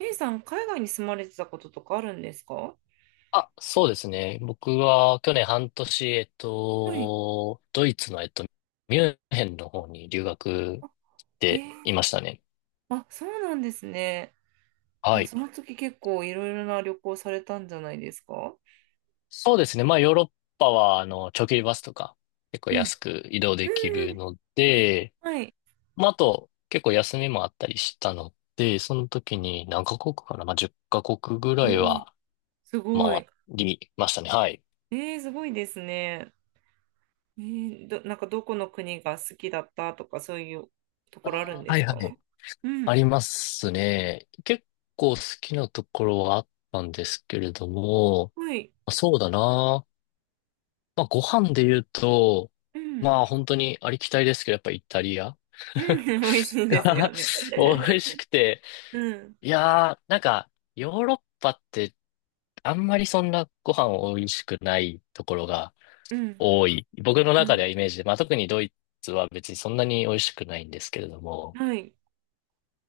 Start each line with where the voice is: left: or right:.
right: A さん、海外に住まれてたこととかあるんですか？
left: あ、そうですね。僕は去年半年、
right: はい。
left: ドイツの、ミュンヘンの方に留学
right: へ
left: で
right: え、
left: いましたね。
right: あ、そうなんですね。じ
left: は
right: ゃあ、
left: い。
right: その時結構いろいろな旅行されたんじゃないですか？
left: そうですね。まあ、ヨーロッパは、長距離バスとか、結構
right: うん。
left: 安く移動
right: う
left: でき
right: んう
left: る
right: ん。
left: ので、
right: はい。
left: まあ、あと、結構休みもあったりしたので、その時に何カ国かなまあ、10カ国ぐ
right: お
left: らい
right: ー、
left: は
right: すご
left: 回
right: い。
left: りましたね。はい。
right: えー、すごいですね。えー、ど、なんかどこの国が好きだったとか、そういうところあるん
left: あー
right: で
left: はい
right: す
left: は
right: か？
left: い。
right: う
left: あ
right: ん。
left: りますね。結構好きなところはあったんですけれども、ま
right: はい。
left: あそうだな。まあ、ご飯で言うと、
right: うん。
left: まあ本当にありきたりですけど、やっぱイタリア
right: うん。美味しいんですよ ね。
left: 美味しくて。
right: うん。
left: いやー、なんか、ヨーロッパってあんまりそんなご飯美味しくないところが
right: うん。
left: 多い。僕の
right: う
left: 中で
right: ん。
left: はイメージで、まあ特にドイツは別にそんなに美味しくないんですけれども。
right: はい。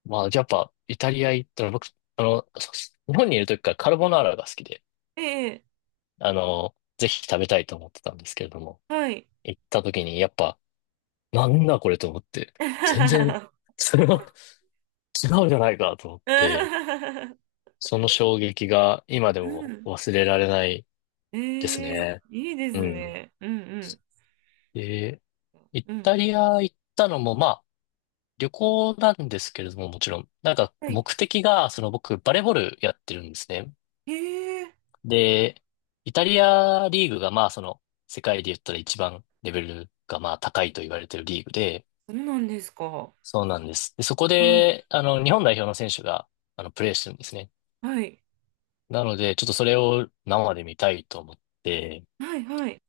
left: まあ、やっぱ、イタリア行ったら僕、あの、そ日本にいる時からカルボナーラが好きで、
right: ええ、
left: ぜひ食べたいと思ってたんですけれども、
right: はい。
left: 行った時にやっぱ、なんだこれと思って、全然、それは 違うじゃないかと思って、
right: う
left: その衝撃が今でも
right: ん。
left: 忘れられないです
right: ええ、
left: ね。
right: いいです
left: うん。
right: ね。うん
left: で、イ
right: うん。う
left: タ
right: ん。
left: リア行ったのも、まあ、旅行なんですけれども、もちろん、なんか
right: はい。
left: 目的が、その僕、バレーボールやってるんですね。
right: ええ、
left: で、イタリアリーグがまあその世界で言ったら一番レベルがまあ高いと言われてるリーグで、
right: そうなんですか。
left: そうなんです。で、そこ
right: はい。
left: で、日本代表の選手が、プレーしてるんですね。
right: はい。
left: なので、ちょっとそれを生で見たいと思って、
right: はいはい。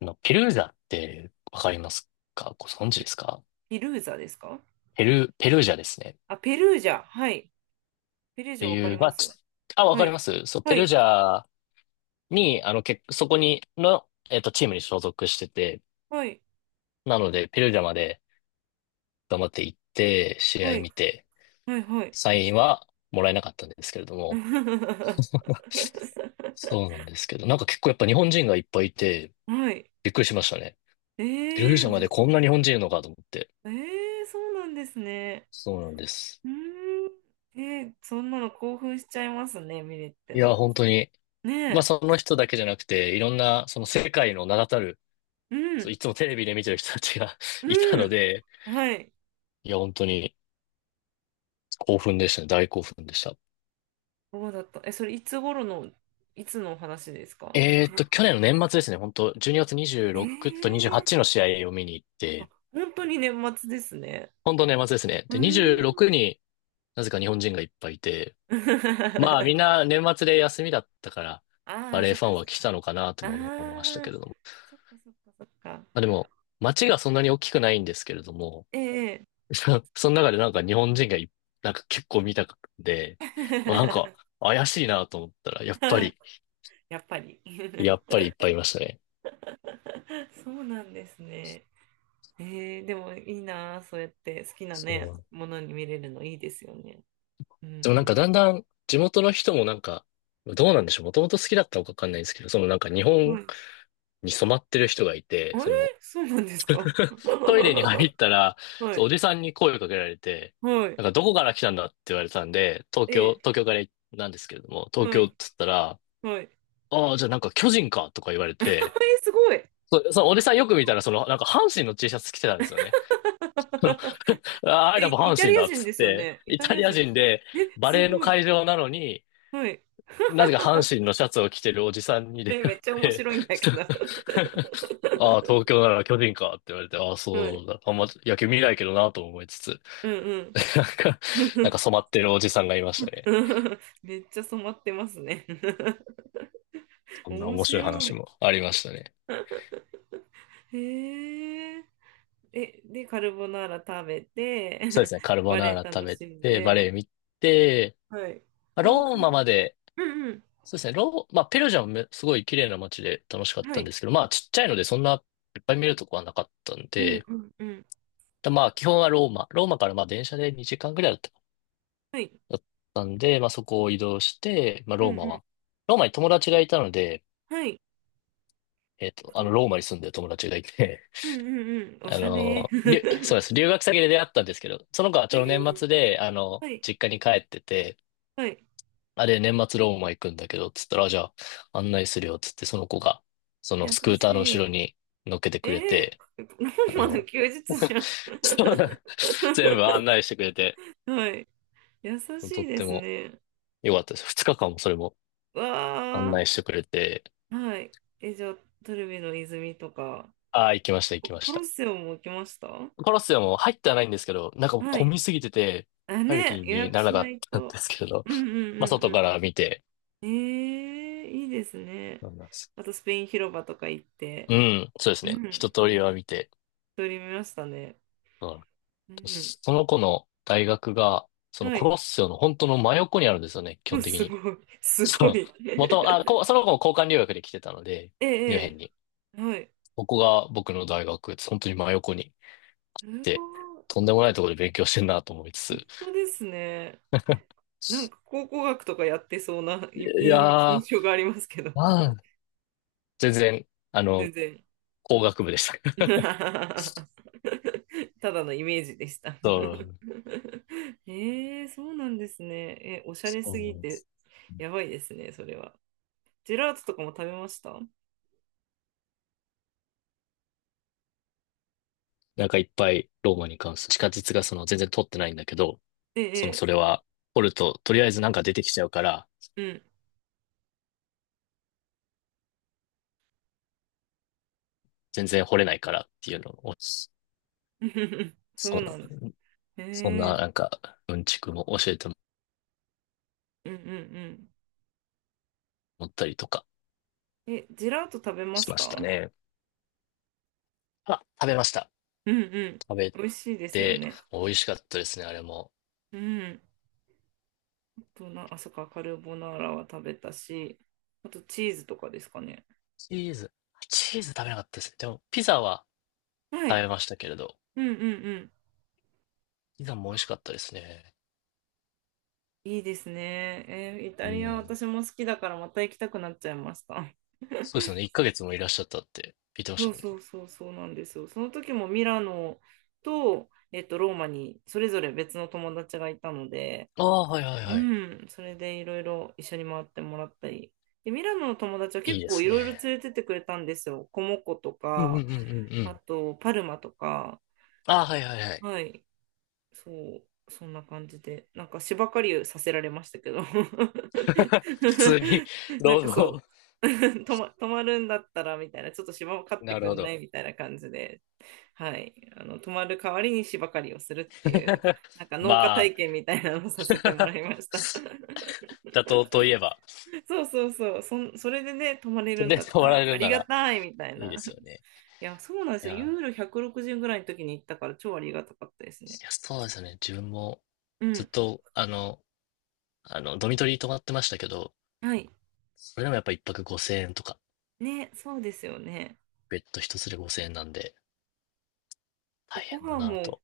left: ペルージャってわかりますか？ご存知で
right: ピ、
left: すか？
right: ピルーザですか？
left: ペルージャですね。っ
right: あ、ペルージャ。はい。ペルージャ
left: て
right: わか
left: い
right: り
left: う、ま
right: ま
left: あ、
right: すよ。
left: わ
right: は
left: かり
right: い。
left: ます。そう、ペ
right: は
left: ルー
right: い。
left: ジャに、そこにの、チームに所属してて、
right: はい。
left: なので、ペルージャまで、頑張って行って、試
right: は
left: 合
right: い。
left: 見て、
right: はい。はい。
left: サインはもらえなかったんですけれども、そうなんですけど、なんか結構やっぱ日本人がいっぱいいて、
right: はい。
left: びっくりしましたね。
right: え
left: ペルージャ
right: え、
left: まで
right: ず、
left: こんな日本人いるのかと思って。
right: ええ、そうなんですね。
left: そうなんです。
right: うーん。ええ、そんなの興奮しちゃいますね、ミレッテ
left: いや、
right: は。
left: 本当に、
right: ね
left: まあ
right: え。
left: その人だけじゃなくて、いろんな、その世界の名だたる、
right: う
left: そう
right: ん、
left: いつもテレビで見てる人たちが いた
right: う
left: の
right: ん。
left: で、
right: はい。
left: いや、本当に興奮でしたね。大興奮でした。
right: そうだった。え、それいつ頃の、いつのお話ですか？
left: 去年の年末ですね。本当12月
right: ええ
left: 26と
right: ー、
left: 28の試合を見に行って、
right: 本当に年末ですね。
left: 本当年末ですね。
right: うー
left: で、
right: ん。
left: 26なぜか日本人がいっぱいいて、まあみん な年末で休みだったから、
right: あ
left: バ
right: あ、
left: レエ
right: そっ
left: ファ
right: か
left: ンは
right: そっ
left: 来
right: か。
left: たのかなと
right: あ
left: も思いました
right: あ、
left: けれども。
right: そっかそっかそっか。
left: まあでも、街がそんなに大きくないんですけれども、
right: ええ
left: その中でなんか日本人がいなんか結構見たくて、なんか 怪しいなと思ったら、やっぱり、
right: やっぱり
left: やっ ぱりいっぱいいましたね。
right: そうなんですね。えー、でもいいなあ、そうやって好きな
left: そ
right: ね、
left: う。
right: ものに見れるのいいですよね。う
left: でもなん
right: ん
left: かだんだん地元の人もなんか、どうなんでしょう。もともと好きだったのかわかんないんですけど、そのなんか日
right: う
left: 本
right: ん。
left: に染まってる人がい
right: え
left: て、
right: ー、
left: その
right: そうなんですか？
left: トイレに入ったら、
right: は
left: そう
right: い。
left: おじさんに声をかけられて、
right: は
left: な
right: い。
left: んかどこから来たんだって言われたんで、東京、
right: ええ、
left: 東京からなんですけれども、東
right: は
left: 京
right: い。
left: っつったら、
right: はい。え
left: ああ、じゃあなんか巨人かとか言われて、
right: ー、すごい。
left: その
right: ほ
left: お
right: ら、
left: じさんよく
right: す
left: 見
right: ご
left: た
right: い。
left: ら、その、なんか阪神の T シャツ着てたんですよね。その、ああ、I l
right: え、
left: o
right: イ
left: 阪
right: タ
left: 神
right: リア
left: だっ
right: 人
left: つ
right: で
left: っ
right: すよ
left: て、
right: ね。イ
left: イ
right: タ
left: タ
right: リア
left: リア
right: 人で
left: 人
right: す。
left: で
right: え、
left: バ
right: す
left: レーの
right: ごい。
left: 会場なのに、
right: はい。
left: なぜか阪 神のシャツを着てるおじさんに出
right: え、
left: 会
right: め
left: っ
right: っちゃ面
left: て、
right: 白いんだけど。
left: ああ、東京なら巨人かって言われて、ああ、
right: はい。
left: そうだ。あんま野球見ないけどなと思いつつ。
right: うんうん。
left: なんか、染まってるおじさんがいましたね。
right: めっちゃ染まってますね。
left: そんな
right: 面
left: 面白い
right: 白
left: 話
right: い。
left: もありましたね。
right: へえ。え、で、カルボナーラ食べ
left: そうで
right: て、
left: すね、カルボ
right: バ
left: ナ
right: レ
left: ー
right: エ
left: ラ食
right: 楽
left: べ
right: しん
left: て、バレエ
right: で、
left: 見て、
right: はい。
left: まあ
right: 簡
left: ローマ
right: 単。
left: まで、
right: うんうん。
left: そうですね、まあ、ペルージャもめすごい綺麗な街で楽しかっ
right: は
left: たん
right: い。
left: ですけど、まあ、ちっちゃいのでそんないっぱい見るとこはなかったん
right: うん
left: で、
right: うんうん。
left: だまあ、基本はローマ、ローマからまあ、電車で2時間ぐらいだったか
right: はい。
left: なだったんで、まあ、そこを移動して、まあ、
right: うんう
left: ローマ
right: ん。
left: は、ローマに友達がいたので、
right: はい。あと、
left: ローマに住んでる友達がいて
right: うんうんうん。おしゃれ。え
left: そうです。留学先で出会ったんですけど、その子はちょうど年末
right: ー、
left: で、
right: はい。
left: 実家に帰ってて、
right: はい。
left: あれ、年末ローマ行くんだけど、つったら、あじゃあ、案内するよ、つって、その子が、その
right: 優
left: スクー
right: し
left: ターの後ろ
right: い。
left: に乗っけてくれ
right: え
left: て、
right: ー、ロ
left: あ
right: ーマの
left: の、
right: 休日じ ゃん。
left: そうだ、全部案 内してくれて、
right: はい。優し
left: と
right: い
left: っ
right: で
left: て
right: す
left: も
right: ね。
left: 良かったです。二日間もそれも案
right: わ
left: 内してくれて、
right: ー。はい。え、じゃあ、トルビの泉とか、
left: ああ、行きました、行
right: コ
left: きま
right: コ
left: し
right: ロッ
left: た。
right: セオも来ました？
left: コロッセオも入ってはないんですけど、なんかもう
right: は
left: 混
right: い。
left: みすぎてて、
right: あ、
left: 入る気
right: ね、予
left: に
right: 約
left: な
right: し
left: らなか
right: な
left: っ
right: い
left: たん
right: と。
left: ですけれど、
right: うんうん
left: まあ、
right: うん
left: 外
right: う
left: か
right: ん。
left: ら見て、
right: ええ、いいですね。
left: そうなんです。
right: あとスペイン広場とか行って、
left: うん、そうです
right: う
left: ね。
right: ん、
left: 一
right: う
left: 通り
right: ん、
left: は見て。
right: 撮りましたね。
left: うん。
right: うん、
left: その子の大学が、その
right: は
left: コ
right: い。
left: ロッセオの本当の真横にあるんですよね、基
right: うん、
left: 本的
right: す
left: に。
right: ごい、す
left: そ
right: ご
left: う。
right: い。
left: 元、あ、こ、その子も交換留学で来てたので、
right: ええ、
left: ミュンヘンに。
right: ええ、はい。
left: ここが僕の大学、本当に真横にい
right: すごい、
left: て、とんでもないところで勉強してんなと思いつ
right: そうですね。なん
left: つ。
right: か考古学とかやってそうな
left: い
right: い
left: や
right: 印、印
left: ー、
right: 象がありますけど、
left: まあ、全然、あ
right: 全
left: の、
right: 然。
left: 工学部でした。
right: ただのイメージでした。
left: そう、
right: ええ、そうなんですね。え、おしゃ
left: そ
right: れす
left: うな
right: ぎ
left: んで
right: て、
left: す。
right: やばいですね、それは。ジェラートとかも食べました？
left: なんかいっぱいローマに関する地下鉄がその全然通ってないんだけど、
right: え
left: その、
right: え、
left: それは、掘ると、とりあえずなんか出てきちゃうから、
right: ええ、
left: 全然掘れないからっていうのを、そ
right: うん。そう
left: う
right: なんです。
left: なん、
right: え
left: そんな、
right: え、
left: なんか、うんちくも教えても
right: うんうんう
left: らったりとか
right: ん。え、ジェラート食べま
left: し
right: し
left: まし
right: た？
left: たね。あ、食べました。
right: うんうん。
left: 食べ
right: 美味しいですよ
left: て、
right: ね。
left: 美味しかったですね、あれも。
right: うん。あとな、あ、そっか、カルボナーラは食べたし、あとチーズとかですかね。
left: チーズ、チーズ食べなかったですね。でも、ピザは
right: は
left: 食
right: い。
left: べましたけれど、
right: うんうんうん。
left: ピザも美味しかったですね。
right: いいですね。えー、イ
left: う
right: タリア
left: ん。
right: 私も好きだからまた行きたくなっちゃいました。
left: そうですよね。1ヶ月もいらっしゃったって聞いてまし
right: そ
left: た
right: う
left: もんね。
right: そうそうそうなんですよ。その時もミラノと、ローマにそれぞれ別の友達がいたので、
left: ああ、はいはい
right: う
left: はい。
right: ん、それでいろいろ一緒に回ってもらったり。で、ミラノの友達は
left: いい
right: 結
left: で
right: 構い
left: す
right: ろいろ連
left: ね。
right: れてってくれたんですよ。コモコと
left: うんうんうん
right: か、
left: うんう
right: あ
left: ん。
right: とパルマとか。
left: ああ、はいはいはい。
right: はい、そう、そんな感じで。なんか芝刈りをさせられましたけど。
left: 普通に、
right: なん
left: 労
right: かそう。
left: 働。
right: 泊ま、泊まるんだったらみたいな、ちょっと芝を刈って
left: なる
right: く
left: ほ
right: んな
left: ど。
right: いみたいな感じで、はい、あの泊まる代わりに芝刈りをするっていう なんか農家
left: まあ、
right: 体験みたいなのをさせてもらいま した。
left: 妥当といえば、
right: そうそうそうそん、それでね、泊まれ
left: そ
right: るん
left: れ
right: だ
left: で
right: っ
left: 終
right: た
left: わら
right: ら
left: れ
right: あ
left: る
right: り
left: な
right: が
left: ら
right: たいみたい
left: いいで
right: な。
left: すよね。
right: いや、そうなんで
left: い
right: すよ、
left: や、い
right: ユーロ160ぐらいの時に行ったから超ありがたかったですね。
left: や、そうですよね。自分も
right: う
left: ずっ
right: ん、
left: と、ドミトリー泊まってましたけど、
right: はい。
left: それでもやっぱ一泊5000円とか、
right: ね、そうですよね。
left: ベッド一つで5000円なんで、
right: え、
left: 大
right: ご
left: 変だ
right: 飯
left: なぁ
right: も、
left: と。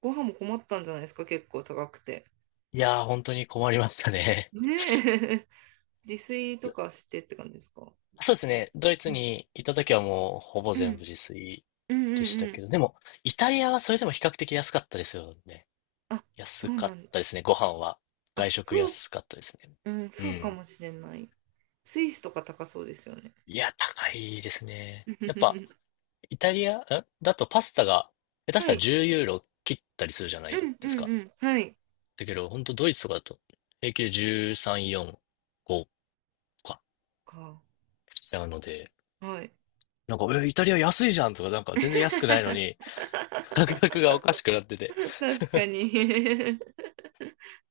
right: ご飯も困ったんじゃないですか、結構高くて。
left: いやー、本当に困りましたね。
right: ねえ。 自炊 と
left: ず
right: かしてって感じですか？
left: そうですね。ドイ
right: う
left: ツ
right: ん
left: に行った時はもう、ほぼ
right: うん
left: 全部自炊
right: うん
left: で
right: う
left: し
right: んう
left: たけ
right: ん。
left: ど、でも、イタリアはそれでも比較的安かったですよね。
right: あ、
left: 安
right: そう
left: か
right: な
left: っ
right: ん、
left: たですね、ご飯は。
right: あ、
left: 外食
right: そう、
left: 安かったですね。
right: うん、
left: う
right: そうか
left: ん。
right: もしれない。スイスとか高そうですよね。
left: いや、高いですね。やっぱ、イタリア、んだとパスタが、下手し
right: は
left: たら
right: い。
left: 10ユーロ切ったりするじゃな
right: う
left: い
right: んう
left: ですか。
right: んうん。はい。
left: だけど、本当ドイツとかだと、平均で13、4、5か、
right: か。
left: しちゃうので、
right: はい。
left: なんか、え、イタリア安いじゃんとか、なんか全然安くないのに、感覚がおかしくなってて、
right: 確かに。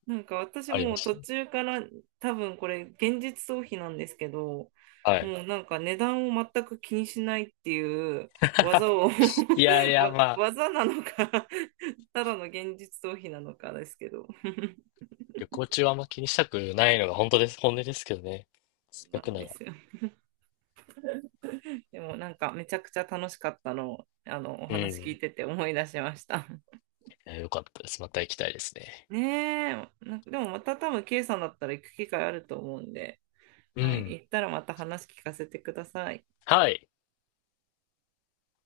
right: なんか私
left: ありま
right: もう
left: した
right: 途
left: ね。
right: 中から、多分これ現実逃避なんですけど、
left: はい。
right: もうなんか値段を全く気にしないっていう技を。
left: いやい や、
right: わ、
left: まあ、
right: 技なのかただの現実逃避なのかですけど。
left: 旅行中はあんま気にしたくないのが本当です、本音ですけどね。せ っか
right: なん
left: くな
right: で
left: ら。
right: すよ。でもなんかめちゃくちゃ楽しかったのをあのお
left: う
right: 話聞い
left: ん。
right: てて思い出しました。
left: いよかったです。また行きたいですね。
right: ねえ、なんかでもまた多分 K さんだったら行く機会あると思うんで、
left: う
right: はい、
left: ん。
right: 行ったらまた話聞かせてください。
left: はい。